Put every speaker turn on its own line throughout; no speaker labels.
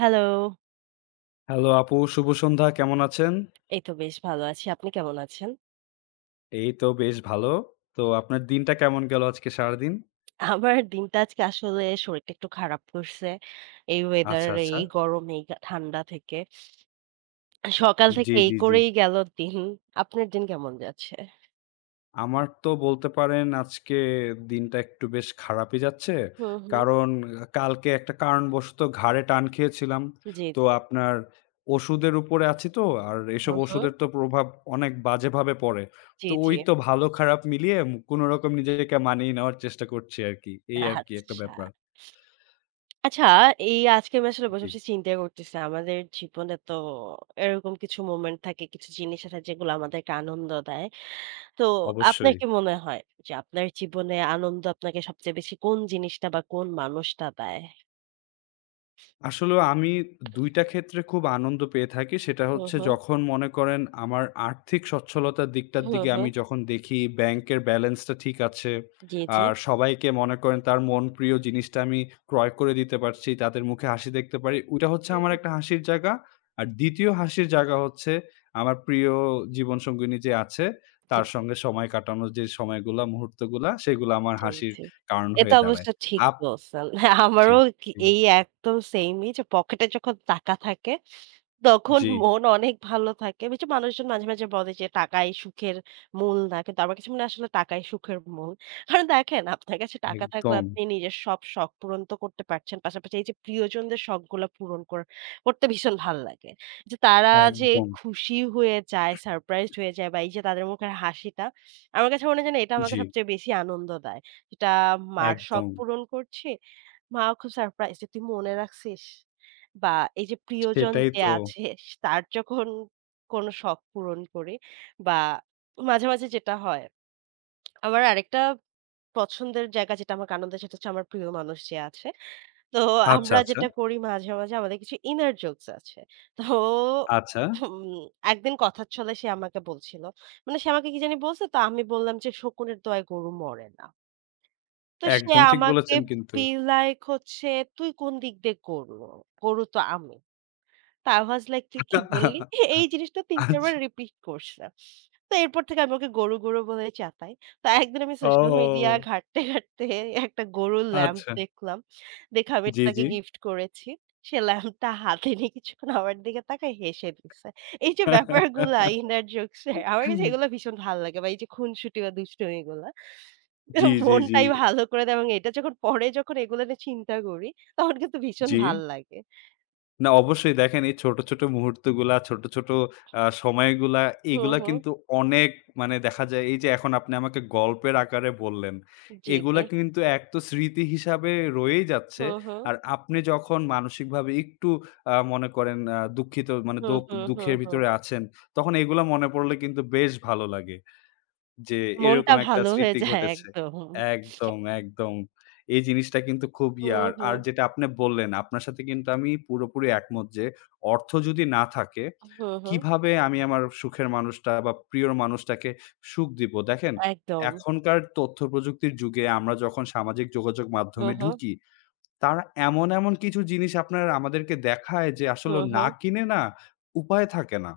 Hello.
Hello আপু, শুভ সন্ধ্যা। কেমন আছেন?
এই তো বেশ ভালো আছি। আপনি কেমন আছেন?
এই তো বেশ ভালো। তো আপনার দিনটা কেমন গেল আজকে সারাদিন?
আমার দিনটা আজকে আসলে শরীরটা একটু খারাপ করছে। এই ওয়েদার,
আচ্ছা, আচ্ছা।
এই গরম, এই গা ঠান্ডা থেকে। সকাল থেকে
জি,
এই
জি, জি।
করেই গেল দিন। আপনার দিন কেমন যাচ্ছে?
আমার তো বলতে পারেন আজকে দিনটা একটু বেশ খারাপই যাচ্ছে।
হুম, হুম।
কারণ কালকে একটা কারণবশত ঘাড়ে টান খেয়েছিলাম।
জি,
তো
জি।
আপনার ওষুধের উপরে আছি তো। আর এসব
হুম, হুম।
ওষুধের তো প্রভাব অনেক বাজেভাবে পড়ে।
জি,
তো
জি।
ওই তো ভালো খারাপ মিলিয়ে কোনরকম নিজেকে মানিয়ে নেওয়ার চেষ্টা করছি আরকি। এই আরকি একটা
আচ্ছা।
ব্যাপার।
আচ্ছা, এই আজকে আমি আসলে বসে,
জি,
বসে চিন্তা করতেছি। আমাদের জীবনে তো এরকম কিছু মোমেন্ট থাকে, কিছু জিনিস আছে যেগুলো আমাদেরকে আনন্দ দেয়। তো আপনার
অবশ্যই।
কি মনে হয় যে আপনার জীবনে আনন্দ আপনাকে সবচেয়ে বেশি কোন জিনিসটা বা কোন মানুষটা দেয়?
আসলেও আমি ২ টা ক্ষেত্রে খুব আনন্দ পেয়ে থাকি। সেটা
হুম,
হচ্ছে
হুম।
যখন মনে করেন আমার আর্থিক সচ্ছলতার দিকটার
হুম,
দিকে আমি
হুম।
যখন দেখি ব্যাংকের ব্যালেন্সটা ঠিক আছে।
জি, জি।
আর সবাইকে মনে করেন তার মন প্রিয় জিনিসটা আমি ক্রয় করে দিতে পারছি। তাদের মুখে হাসি দেখতে পারি। ওইটা হচ্ছে আমার
হুম।
একটা হাসির জায়গা। আর ২য় হাসির জায়গা হচ্ছে আমার প্রিয় জীবনসঙ্গিনী যে আছে
জি,
তার সঙ্গে সময় কাটানোর যে সময়গুলা, মুহূর্তগুলা সেগুলা আমার
জি,
হাসির
জি।
কারণ
এটা
হয়ে
অবশ্য
দাঁড়ায়।
ঠিক
আপ
বলছেন। হ্যাঁ,
জি,
আমারও কি
জি,
এই একদম সেইমই যে পকেটে যখন টাকা থাকে তখন
জি,
মন অনেক ভালো থাকে। ওই যে মানুষজন মাঝে, মাঝে বলে যে টাকাই সুখের মূল না। কিন্তু আমার কাছে মনে হয় আসলে টাকাই সুখের মূল। কারণ দেখেন আপনার কাছে টাকা থাকলে
একদম।
আপনি নিজের সব শখ পূরণ তো করতে পারছেন। পাশাপাশি এই যে প্রিয়জনদের শখগুলা পূরণ কর করতে ভীষণ ভাল লাগে। যে তারা যে
একদম,
খুশি হয়ে যায়, সারপ্রাইজড হয়ে যায় বা এই যে তাদের মুখের হাসিটা, আমার কাছে মনে হয় যেন এটা আমাকে
জি,
সবচেয়ে বেশি আনন্দ দেয়। এটা মার শখ
একদম।
পূরণ করছি। মাও খুব সারপ্রাইজড যে, "তুই মনে রাখছিস?" বা এই যে প্রিয়জন
সেটাই
যে
তো।
আছে তার যখন কোনো শখ পূরণ করি বা মাঝে, মাঝে যেটা হয় আমার আরেকটা পছন্দের জায়গা যেটা আমাকে আনন্দ দেয় সেটা হচ্ছে আমার প্রিয় মানুষ যে আছে। তো
আচ্ছা,
আমরা
আচ্ছা,
যেটা করি মাঝে, মাঝে আমাদের কিছু inner jokes আছে। তো
আচ্ছা।
হুম, একদিন কথার ছলে সে আমাকে বলছিল। মানে সে আমাকে কি জানি বলছে তো আমি বললাম যে শকুনের দয়ায় গরু মরে না। তো সে
একদম ঠিক
আমাকে
বলেছেন কিন্তু।
be like হচ্ছে তুই কোন দিক দিয়ে গরু? গরু তো আমি। তা I was like তুই কি বললি? এই জিনিসটা ৩-৪ বার
আচ্ছা।
রিপিট করছে। তো এরপর থেকে আমি ওকে গরু, গরু বলে চাতাই। তো একদিন আমি সোশ্যাল মিডিয়া
ও!
ঘাঁটতে, ঘাঁটতে একটা গরুর ল্যাম্প
আচ্ছা।
দেখলাম। দেখে আমি এটা
জি,
তাকে
জি।
গিফট করেছি। সে ল্যাম্পটা হাতে নিয়ে কিছুক্ষণ আমার দিকে তাকায় হেসে দিছে। এই যে ব্যাপারগুলা ইনার জোকস এর আমার কাছে এগুলো ভীষণ ভাল লাগে বা এই যে খুনসুটি বা দুষ্টুমিগুলা।
জি, জি, জি,
মনটাই ভালো করে দেয় এবং এটা যখন পরে এগুলো নিয়ে চিন্তা করি তখন কিন্তু ভীষণ
জি।
ভাল লাগে।
না অবশ্যই দেখেন এই ছোট মুহূর্তগুলা, ছোট সময়গুলা
হুম,
এগুলা
হুম।
কিন্তু অনেক মানে দেখা যায় এই যে এখন আপনি আমাকে গল্পের আকারে বললেন,
জি,
এগুলা
জি।
কিন্তু এক তো স্মৃতি হিসাবে রয়েই যাচ্ছে।
হুম, হুম।
আর আপনি যখন মানসিকভাবে একটু মনে করেন দুঃখিত মানে
হুম,
দোক
হুম, হুম,
দুঃখের
হুম।
ভিতরে আছেন, তখন এগুলা মনে পড়লে কিন্তু বেশ ভালো লাগে। যে এরকম
মনটা
একটা
ভালো হয়ে
স্মৃতি
যায়
ঘটেছে।
একদম।
একদম। এই জিনিসটা কিন্তু খুব ইয়া
হুম,
আর
হুম।
যেটা আপনি বললেন আপনার সাথে কিন্তু আমি পুরোপুরি একমত যে অর্থ যদি না থাকে
হুম, হুম।
কিভাবে আমি আমার সুখের মানুষটা বা প্রিয় মানুষটাকে সুখ দিব? দেখেন
একদম।
এখনকার তথ্য প্রযুক্তির যুগে আমরা যখন সামাজিক যোগাযোগ
হুম,
মাধ্যমে
হুম।
ঢুকি তারা এমন কিছু জিনিস আপনার আমাদেরকে দেখায় যে আসলে
হুম,
না
হুম।
কিনে না উপায় থাকে না।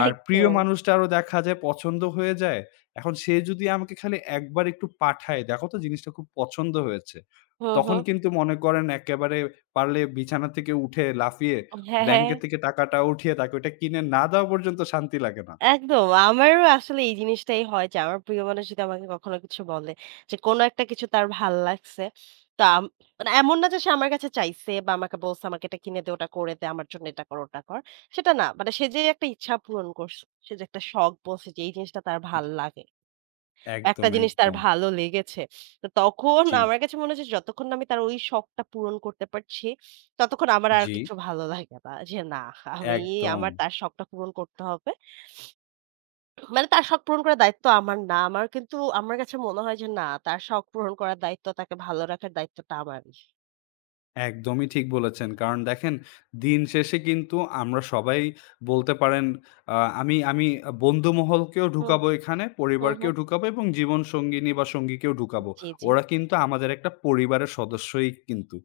আর প্রিয়
একদম।
মানুষটারও দেখা যায় পছন্দ হয়ে যায়। এখন সে যদি আমাকে খালি একবার একটু পাঠায়, "দেখো তো জিনিসটা খুব পছন্দ হয়েছে।"
হুম,
তখন
হুম।
কিন্তু মনে করেন একেবারে পারলে বিছানা থেকে উঠে লাফিয়ে
হ্যাঁ, হ্যাঁ।
ব্যাংকে থেকে টাকাটা উঠিয়ে তাকে ওইটা কিনে না দেওয়া পর্যন্ত শান্তি লাগে না।
একদম। আমারও আসলে এই জিনিসটাই হয় যে আমার প্রিয় মানুষ যদি আমাকে কখনো কিছু বলে যে কোনো একটা কিছু তার ভাল লাগছে। তো আম মানে এমন না যে সে আমার কাছে চাইছে বা আমাকে বলছে আমাকে এটা কিনে দে, ওটা করে দে, আমার জন্য এটা কর, ওটা কর। সেটা না। মানে সে যে একটা ইচ্ছা পূরণ করছে। সে যে একটা শখ বলছে যে এই জিনিসটা তার ভাল লাগে। একটা জিনিস তার
একদম।
ভালো লেগেছে। তো তখন
জি,
আমার কাছে মনে হচ্ছে যতক্ষণ না আমি তার ওই শখটা পূরণ করতে পারছি, ততক্ষণ আমার আর
জি,
কিছু ভালো লাগে না। যে না, আমি
একদম।
আমার তার শখটা পূরণ করতে হবে। মানে তার শখ পূরণ করার দায়িত্ব আমার না। আমার কাছে মনে হয় যে না, তার শখ পূরণ করার দায়িত্ব, তাকে ভালো রাখার দায়িত্বটা আমারই।
একদমই ঠিক বলেছেন। কারণ দেখেন দিন শেষে কিন্তু আমরা সবাই বলতে পারেন আমি আমি বন্ধুমহলকেও
হুম,
ঢুকাবো এখানে,
হুম,
পরিবারকেও
হুম।
ঢুকাবো এবং জীবনসঙ্গিনী বা সঙ্গীকেও ঢুকাবো।
জি, জি।
ওরা কিন্তু আমাদের একটা পরিবারের সদস্যই কিন্তু।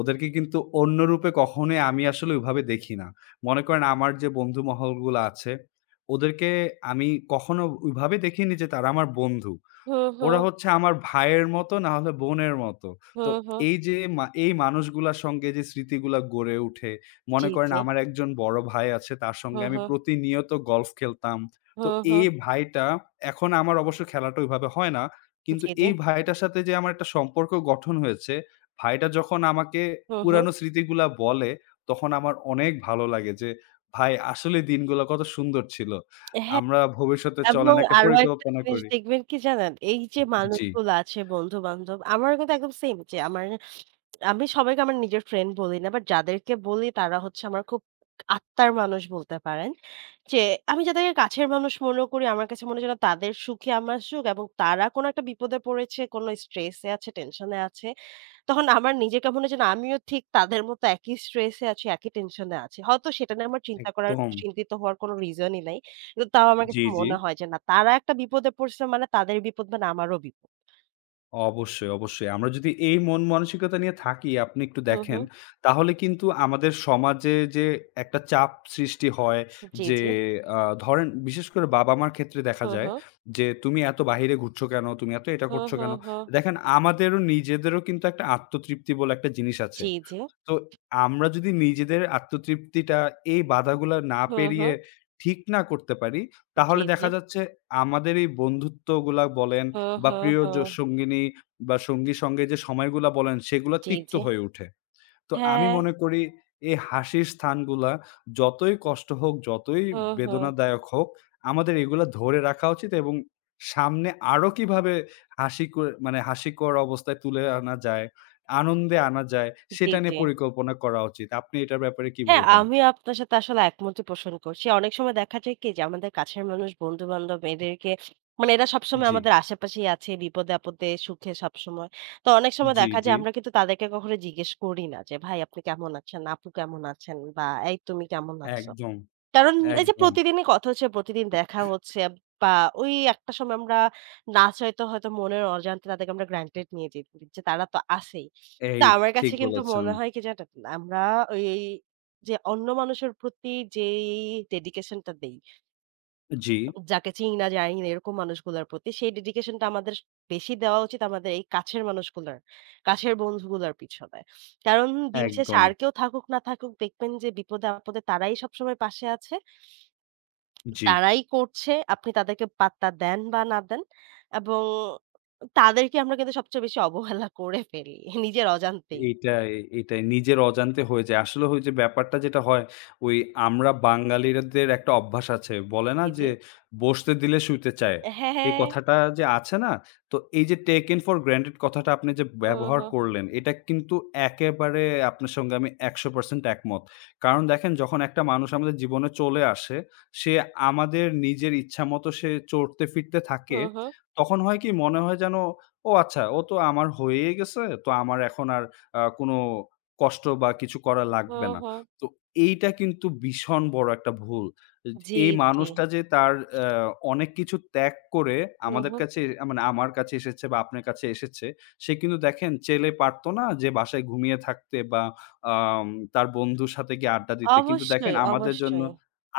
ওদেরকে কিন্তু অন্য রূপে কখনোই আমি আসলে ওইভাবে দেখি না। মনে করেন আমার যে বন্ধুমহলগুলো আছে, ওদেরকে আমি কখনো ওইভাবে দেখিনি যে তারা আমার বন্ধু।
হুম,
ওরা
হুম,
হচ্ছে আমার ভাইয়ের মতো না হলে বোনের মতো। তো
হুম, হুম।
এই যে এই মানুষগুলার সঙ্গে যে স্মৃতিগুলা গড়ে উঠে, মনে
জি,
করেন
জি।
আমার একজন বড় ভাই আছে তার সঙ্গে
হুম,
আমি
হুম,
প্রতিনিয়ত গল্ফ খেলতাম। তো
হুম,
এই
হুম।
ভাইটা এখন আমার অবশ্য খেলাটা ওইভাবে হয় না। কিন্তু
জি, জি।
এই ভাইটার সাথে যে আমার একটা সম্পর্ক গঠন হয়েছে, ভাইটা যখন আমাকে
হুম, হুম।
পুরানো স্মৃতিগুলা বলে, তখন আমার অনেক ভালো লাগে যে, "ভাই আসলে দিনগুলা কত সুন্দর ছিল।
হ্যাঁ।
আমরা ভবিষ্যতে চলেন
এবং
একটা
আরো একটা
পরিকল্পনা
জিনিস
করি।"
দেখবেন কি জানেন? এই যে
জি।
মানুষগুলো আছে বন্ধু-বান্ধব, আমারও কিন্তু একদম সেইম যে আমার আমি সবাইকে আমার নিজের ফ্রেন্ড বলি না। বাট যাদেরকে বলি তারা হচ্ছে আমার খুব আত্মার মানুষ বলতে পারেন। যে আমি যাদেরকে কাছের মানুষ মনে করি আমার কাছে মনে হয় যেন তাদের সুখে আমার সুখ এবং তারা কোন একটা বিপদে পড়েছে, কোন স্ট্রেস এ আছে, টেনশন এ আছে। তখন আমার নিজেকে মনে হয় যেন আমিও ঠিক তাদের মতো একই স্ট্রেস এ আছি, একই টেনশন এ আছি। হয়তো সেটা নিয়ে আমার চিন্তা করার,
একদম।
চিন্তিত হওয়ার কোনো রিজনই নাই। কিন্তু তাও আমার
জি,
কাছে
জি।
মনে হয় যে না তারা একটা বিপদে পড়ছে মানে তাদের বিপদ মানে আমারও বিপদ।
অবশ্যই। আমরা যদি এই মন মানসিকতা নিয়ে থাকি, আপনি একটু
হুম,
দেখেন,
হুম।
তাহলে কিন্তু আমাদের সমাজে যে একটা চাপ সৃষ্টি হয়
জি,
যে
জি।
আ ধরেন বিশেষ করে বাবা-মার ক্ষেত্রে দেখা
হুম,
যায়
হুম।
যে, "তুমি এত বাহিরে ঘুরছো কেন? তুমি এত এটা
হুম,
করছো
হুম,
কেন?"
হুম।
দেখেন আমাদেরও নিজেদেরও কিন্তু একটা আত্মতৃপ্তি বলে একটা জিনিস আছে।
জি, জি।
তো আমরা যদি নিজেদের আত্মতৃপ্তিটা এই বাধাগুলা না
হুম,
পেরিয়ে
হুম।
ঠিক না করতে পারি, তাহলে
জি, জি।
দেখা যাচ্ছে আমাদের এই বন্ধুত্বগুলা বলেন
হুম,
বা
হুম,
প্রিয়
হুম।
সঙ্গিনী বা সঙ্গীর সঙ্গে যে সময়গুলা বলেন সেগুলা
জি,
তিক্ত
জি।
হয়ে উঠে। তো আমি
হ্যাঁ।
মনে করি এই হাসির স্থানগুলা যতই কষ্ট হোক, যতই
হুম, হুম।
বেদনাদায়ক হোক, আমাদের এগুলা ধরে রাখা উচিত এবং সামনে আরো কিভাবে হাসি করে মানে হাসিকর অবস্থায় তুলে আনা যায়, আনন্দে আনা যায়
জি,
সেটা নিয়ে
জি।
পরিকল্পনা করা উচিত। আপনি এটার ব্যাপারে কি
হ্যাঁ,
বলবেন?
আমি আপনার সাথে আসলে একমতই পোষণ করছি। অনেক সময় দেখা যায় কি যে আমাদের কাছের মানুষ, বন্ধু-বান্ধব এদেরকে মানে এরা সবসময়
জি,
আমাদের আশেপাশেই আছে বিপদে-আপদে, সুখে সবসময়। তো অনেক সময়
জি,
দেখা
জি।
যায় আমরা কিন্তু তাদেরকে কখনো জিজ্ঞেস করি না যে, "ভাই আপনি কেমন আছেন? আপু কেমন আছেন?" বা "এই তুমি কেমন আছো?"
একদম,
কারণ এই যে
একদম।
প্রতিদিনই কথা হচ্ছে, প্রতিদিন দেখা হচ্ছে বা ওই একটা সময় আমরা না চাইতেও হয়তো মনের অজান্তে তাদেরকে আমরা গ্রান্টেড নিয়ে যে যে তারা তো আছেই।
এই
কিন্তু আমার
ঠিক
কাছে কিন্তু
বলেছেন।
মনে হয় কি জানেন? আমরা ওই যে অন্য মানুষের প্রতি যেই ডেডিকেশন টা দেই,
জি,
যাকে চিনি না, জানি না এরকম মানুষগুলার প্রতি সেই ডেডিকেশন টা আমাদের বেশি দেওয়া উচিত আমাদের এই কাছের মানুষগুলার, কাছের বন্ধুগুলার পিছনে। কারণ দিন শেষে
একদম।
আর কেউ থাকুক না থাকুক দেখবেন যে বিপদে আপদে তারাই সবসময় পাশে আছে।
জি।
তারাই করছে। আপনি তাদেরকে পাত্তা দেন বা না দেন এবং তাদেরকে আমরা কিন্তু সবচেয়ে বেশি অবহেলা করে ফেলি নিজের অজান্তেই।
এইটাই, এইটাই। নিজের অজান্তে হয়ে যায়। আসলে ওই যে ব্যাপারটা যেটা হয়, ওই আমরা বাঙালিরাদের একটা অভ্যাস আছে। বলে না
জি, জি।
যে, "বসতে দিলে শুইতে চায়।"
হ্যাঁ,
এই
হ্যাঁ।
কথাটা যে আছে না? তো এই যে taken for granted কথাটা আপনি যে
হুম,
ব্যবহার
হুম।
করলেন, এটা কিন্তু একেবারে আপনার সঙ্গে আমি ১০০% একমত। কারণ দেখেন যখন একটা মানুষ আমাদের জীবনে চলে আসে, সে আমাদের নিজের ইচ্ছামতো সে চড়তে ফিরতে থাকে।
হুম, হুম।
তখন হয় কি? মনে হয় যেন, "ও আচ্ছা, ও তো আমার হয়েই গেছে। তো আমার এখন আর কোনো কষ্ট বা কিছু করা লাগবে
হুম,
না।"
হুম।
তো এইটা কিন্তু ভীষণ বড় একটা ভুল। এজ
জি,
এই
জি।
মানুষটা যে তার আ অনেক কিছু ত্যাগ করে
হুম,
আমাদের
হুম।
কাছে আ মানে আমার কাছে এসেছে বা আপনার কাছে এসেছে, সে কিন্তু দেখেন চেলে পারত না যে বাসায় ঘুমিয়ে থাকতে বা আম তার বন্ধুর সাথে গিয়ে আড্ডা দিতে। কিন্তু দেখেন
অবশ্যই,
আমাদের জন্য
অবশ্যই।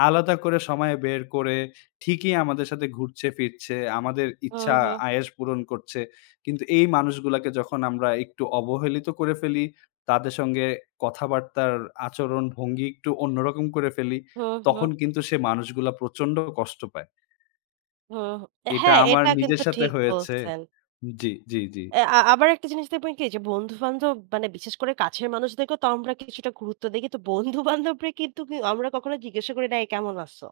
আলাদা করে সময় বের করে ঠিকই আমাদের সাথে ঘুরছে ফিরছে, আমাদের
হুম,
ইচ্ছা
হুম।
আয়েশ পূরণ করছে। কিন্তু এই মানুষগুলাকে যখন আমরা একটু অবহেলিত করে ফেলি, তাদের সঙ্গে কথাবার্তার আচরণ ভঙ্গি একটু অন্যরকম করে ফেলি,
হুম,
তখন
হুম।
কিন্তু সে মানুষগুলা প্রচন্ড কষ্ট পায়।
হুম। হুম।
এটা
হ্যাঁ,
আমার
এটা
নিজের
কিন্তু
সাথে
ঠিক
হয়েছে।
বলছেন।
জি।
এ আ আবার একটা জিনিস দেখবেন কি যে বন্ধু-বান্ধব মানে বিশেষ করে কাছের মানুষদেরকেও তো আমরা কিছুটা গুরুত্ব দেই। কিন্তু বন্ধু-বান্ধবরা কিন্তু কি- আমরা কখনো জিজ্ঞাসা করি না, "এই কেমন আছো?"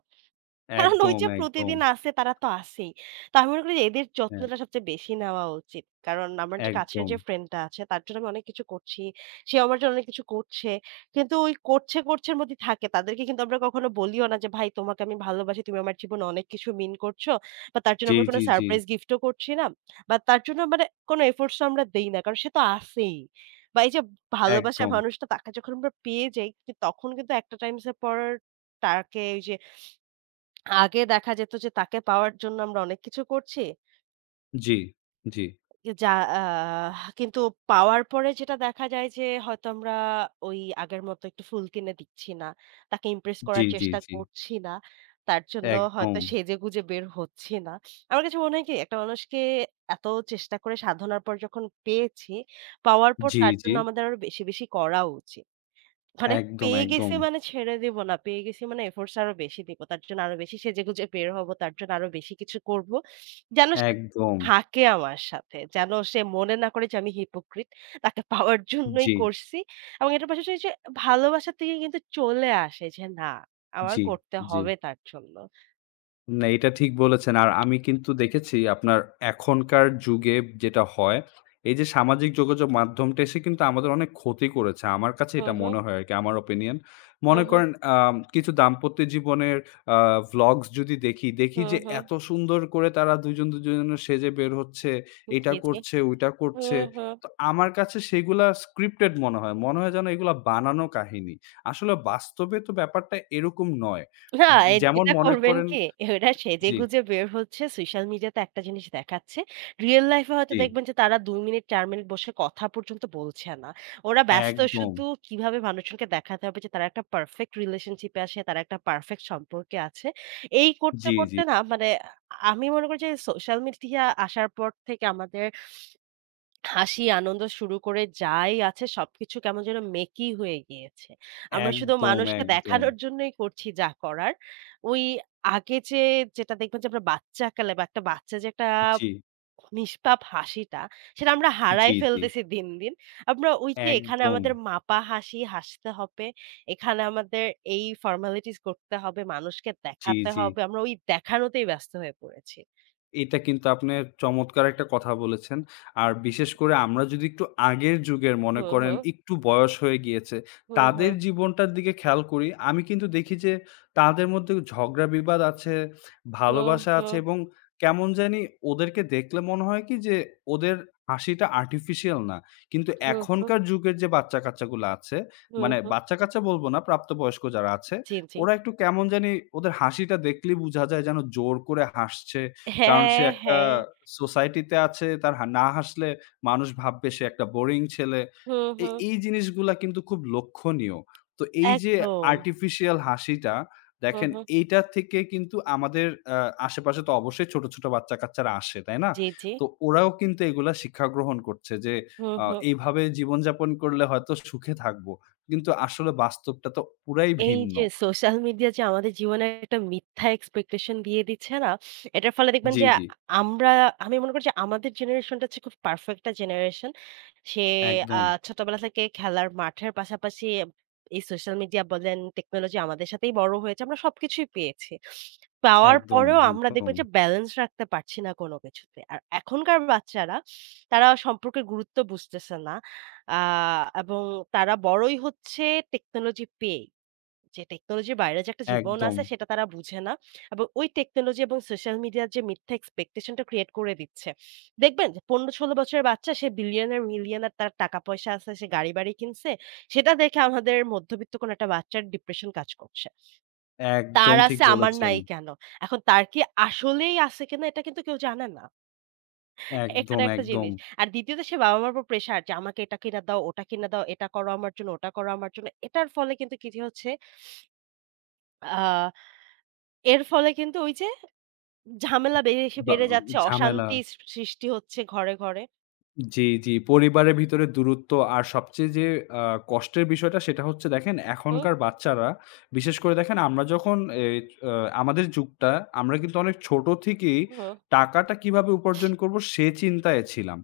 কারণ ওই যে
একদম।
প্রতিদিন আসে তারা তো আসেই। তো আমি মনে করি যে এদের
হ্যাঁ,
যত্নটা সবচেয়ে বেশি নেওয়া উচিত। কারণ আমার যে কাছের
একদম।
যে ফ্রেন্ডটা আছে তার জন্য আমি অনেক কিছু করছি। সেও আমার জন্য অনেক কিছু করছে। কিন্তু ওই করছে, করছে এর মধ্যেই থাকে। তাদেরকে কিন্তু আমরা কখনো বলিও না যে ভাই তোমাকে আমি ভালোবাসি। তুমি আমার জীবনে অনেক কিছু মিন করছো। বা তার জন্য আমরা কোনো
জি।
সারপ্রাইজ গিফটও করছি না। বা তার জন্য মানে কোনো এফোর্টস ও আমরা দেই না। কারণ সে তো আসেই। বা এই যে ভালোবাসার
একদম।
মানুষটা তাকে যখন আমরা পেয়ে যাই কি- তখন কিন্তু একটা টাইমস এর পর তাকে ওই যে আগে দেখা যেত যে তাকে পাওয়ার জন্য আমরা অনেক কিছু করছি।
জি, জি,
যা আহ কিন্তু পাওয়ার পরে যেটা দেখা যায় যে হয়তো আমরা ওই আগের মতো একটু ফুল কিনে দিচ্ছি না। তাকে ইমপ্রেস করার চেষ্টা
জি।
করছি না। তার জন্য
একদম।
হয়তো সেজেগুজে বের হচ্ছি না। আমার কাছে মনে হয় কি একটা মানুষকে এত চেষ্টা করে সাধনার পর যখন পেয়েছি, পাওয়ার পর
জি,
তার
জি।
জন্য আমাদের আরো বেশি, বেশি করা উচিত। মানে পেয়ে
একদম।
গেছি মানে ছেড়ে দিব না। পেয়ে গেছি মানে এফোর্টস আরো বেশি দিব। তার জন্য আরো বেশি সেজেগুজে বের হব। তার জন্য আরো বেশি কিছু করব। যেন সে
একদম।
থাকে আমার সাথে। যেন সে মনে না করে যে আমি হিপোক্রিট। তাকে পাওয়ার জন্যই
জি,
করছি। এবং এটার পাশাপাশি যে ভালোবাসা থেকে কিন্তু চলে আসে যে না আমার
জি,
করতে
জি।
হবে তার জন্য।
না, এটা ঠিক বলেছেন। আর আমি কিন্তু দেখেছি আপনার এখনকার যুগে যেটা হয়, এই যে সামাজিক যোগাযোগ মাধ্যমটা এসে কিন্তু আমাদের অনেক ক্ষতি করেছে। আমার কাছে
হুম,
এটা
হুম,
মনে হয় আরকি, আমার ওপিনিয়ন।
হুম,
মনে
হুম,
করেন কিছু দাম্পত্য জীবনের আ ভ্লগস যদি দেখি, দেখি
হুম,
যে
হুম।
এত সুন্দর করে তারা দুজনের সেজে বের হচ্ছে, এটা
জি, জি।
করছে, ওইটা করছে।
হুম, হুম।
তো আমার কাছে সেগুলা স্ক্রিপ্টেড মনে হয়। মনে হয় যেন এগুলা বানানো কাহিনী। আসলে বাস্তবে তো ব্যাপারটা এরকম নয়।
না, এ
যেমন
যেটা
মনে
করবেন
করেন
কি? ওরা
জি,
সেজেগুজে বের হচ্ছে, সোশ্যাল মিডিয়াতে একটা জিনিস দেখাচ্ছে। রিয়াল লাইফ এ হয়তো
জি।
দেখবেন যে তারা ২ মিনিট ৪ মিনিট বসে কথা পর্যন্ত বলছে না। ওরা ব্যস্ত
একদম।
শুধু কিভাবে মানুষজনকে দেখাতে হবে যে তারা একটা পারফেক্ট রিলেশনশিপ এ আছে, তারা একটা পারফেক্ট সম্পর্কে আছে। এই করতে,
জি।
করতে না মানে আ আমি মনে করি যে সোশ্যাল মিডিয়া আসার পর থেকে আমাদের হাসি আনন্দ শুরু করে যাই আছে সবকিছু কেমন যেন মেকি হয়ে গিয়েছে। আমরা শুধু মানুষকে
একদম।
দেখানোর জন্যই করছি যা করার। ওই আগে যেটা দেখবেন যে আমরা বাচ্চাকালে বা একটা বাচ্চা যে একটা
জি,
নিষ্পাপ হাসিটা সেটা আমরা হারায়
জি।
ফেলতেছি দিন, দিন। আমরা ওই যে এখানে
একদম।
আমাদের মাপা হাসি হাসতে হবে। এখানে আমাদের এই ফর্মালিটিস করতে হবে, মানুষকে
জি,
দেখাতে
জি।
হবে। আমরা ওই দেখানোতেই ব্যস্ত হয়ে পড়েছি।
এটা কিন্তু আপনি চমৎকার একটা কথা বলেছেন। আর বিশেষ করে আমরা যদি একটু আগের যুগের মনে
হু,
করেন
হু।
একটু বয়স হয়ে গিয়েছে,
হু, হু।
তাদের জীবনটার দিকে খেয়াল করি, আমি কিন্তু দেখি যে তাদের মধ্যে ঝগড়া বিবাদ আছে,
হু,
ভালোবাসা
হু।
আছে এবং কেমন জানি ওদেরকে দেখলে মনে হয় কি যে ওদের হাসিটা আর্টিফিশিয়াল না। কিন্তু
হু, হু।
এখনকার যুগের যে বাচ্চা-কাচ্চাগুলো আছে,
হু,
মানে
হু।
বাচ্চা-কাচ্চা বলবো না, প্রাপ্তবয়স্ক যারা আছে,
জি, জি।
ওরা একটু কেমন জানি ওদের হাসিটা দেখলেই বুঝা যায় যেন জোর করে হাসছে কারণ সে
হ্যাঁ,
একটা
হ্যাঁ।
সোসাইটিতে আছে, তার না হাসলে মানুষ ভাববে সে একটা বোরিং ছেলে।
হুম, হুম।
এই জিনিসগুলা কিন্তু খুব লক্ষণীয়। তো এই যে
একদম।
আর্টিফিশিয়াল হাসিটা,
হুম,
দেখেন
হুম।
এইটা থেকে কিন্তু আমাদের আ আশেপাশে তো অবশ্যই ছোট বাচ্চা-কাচ্চারা আসে, তাই না?
জি, জি।
তো ওরাও কিন্তু এগুলা শিক্ষা গ্রহণ করছে যে
হুম,
আ
হুম।
এইভাবে জীবনযাপন করলে হয়তো সুখে থাকবো। কিন্তু আসলে বাস্তবটা তো পুরাই
এই
ভিন্ন।
যে সোশ্যাল মিডিয়া যে আমাদের জীবনে একটা মিথ্যা এক্সপেকটেশন দিয়ে দিচ্ছে না, এটার ফলে দেখবেন
জি,
যে আ
জি।
আমরা আমি মনে করি যে আমাদের জেনারেশনটা হচ্ছে খুব পারফেক্ট একটা জেনারেশন। সে আ
একদম,
ছোটবেলা থেকে খেলার মাঠের পাশাপাশি এই সোশ্যাল মিডিয়া বলেন, টেকনোলজি আমাদের সাথেই বড় হয়েছে। আমরা সবকিছুই পেয়েছি। পাওয়ার
একদম,
পরেও আমরা
একদম,
দেখবেন যে ব্যালেন্স রাখতে পারছি না কোনো কিছুতে। আর এখনকার বাচ্চারা তারা সম্পর্কের গুরুত্ব বুঝতেছে না। আ এবং তারা বড়ই হচ্ছে টেকনোলজি পেয়ে। যে টেকনোলজির বাইরে যে একটা জীবন
একদম।
আছে সেটা তারা বুঝে না। এবং ওই টেকনোলজি এবং সোশ্যাল মিডিয়ার যে মিথ্যা এক্সপেকটেশন টা ক্রিয়েট করে দিচ্ছে। দেখবেন যে ১৫-১৬ বছরের বাচ্চা সে বিলিয়নার, মিলিয়নার তার টাকা-পয়সা আছে, সে গাড়ি-বাড়ি কিনছে। সেটা দেখে আমাদের মধ্যবিত্ত কোনো একটা বাচ্চার ডিপ্রেশন কাজ করছে।
একদম
তার
ঠিক
আছে আমার
বলেছেন।
নাই কেন? এখন তার কি আসলেই আছে কিনা এটা কিন্তু কেউ জানে না। এখানে একটা
একদম।
জিনিস। আর দ্বিতীয়ত সে বাবা-মার উপর প্রেশার যে আমাকে এটা কিনে দাও, ওটা কিনে দাও, এটা করো আমার জন্য, ওটা করো আমার জন্য। এটার ফলে কিন্তু কি হচ্ছে আ এর ফলে কিন্তু ওই যে ঝামেলা বেশি
বা
বেড়ে যাচ্ছে,
ঝামেলা।
অশান্তি সৃষ্টি হচ্ছে ঘরে, ঘরে।
জি। পরিবারের ভিতরে দূরত্ব আর সবচেয়ে যে আ কষ্টের বিষয়টা সেটা হচ্ছে দেখেন
হুম,
এখনকার বাচ্চারা বিশেষ করে দেখেন আমরা যখন এই আ আমাদের যুগটা আমরা কিন্তু অনেক ছোট থেকেই
হুম।
টাকাটা কিভাবে উপার্জন করব সে চিন্তায় ছিলাম।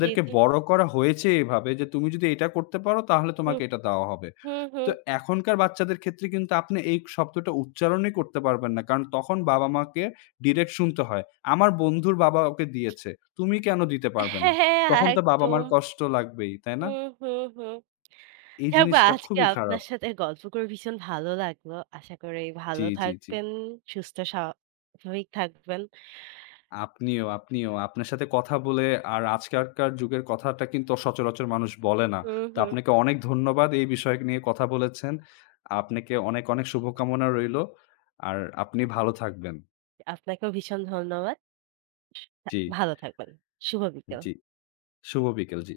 জি, জি।
বড় করা হয়েছে এভাবে যে তুমি যদি এটা করতে পারো তাহলে
হুম,
তোমাকে এটা দেওয়া হবে।
হুম,
তো
হুম।
এখনকার বাচ্চাদের ক্ষেত্রে কিন্তু আপনি এই শব্দটা উচ্চারণই করতে পারবেন না। কারণ তখন বাবা-মাকে ডিরেক্ট শুনতে হয়। আমার বন্ধুর বাবা ওকে দিয়েছে। তুমি কেন দিতে পারবে না?
হ্যাঁ, হ্যাঁ,
তখন তো বাবা-মার
একদম।
কষ্ট লাগবেই, তাই না?
হুম, হুম, হুম।
এই
যাক বা
জিনিসটা
আজকে
খুবই
আপনার
খারাপ।
সাথে গল্প করে ভীষণ ভালো লাগলো। আশা করি ভালো
জি।
থাকবেন, সুস্থ স্বাভাবিক থাকবেন।
আপনিও। আপনার সাথে কথা বলে আর আজকালকার যুগের কথাটা কিন্তু সচরাচর মানুষ বলে না।
হুম,
তো
হুম।
আপনাকে অনেক ধন্যবাদ এই বিষয় নিয়ে কথা বলেছেন। আপনাকে অনেক শুভকামনা রইলো। আর আপনি ভালো থাকবেন।
আপনাকেও ভীষণ ধন্যবাদ।
জি,
ভালো থাকবেন। শুভ বিকেল।
জি। শুভ বিকেল। জি।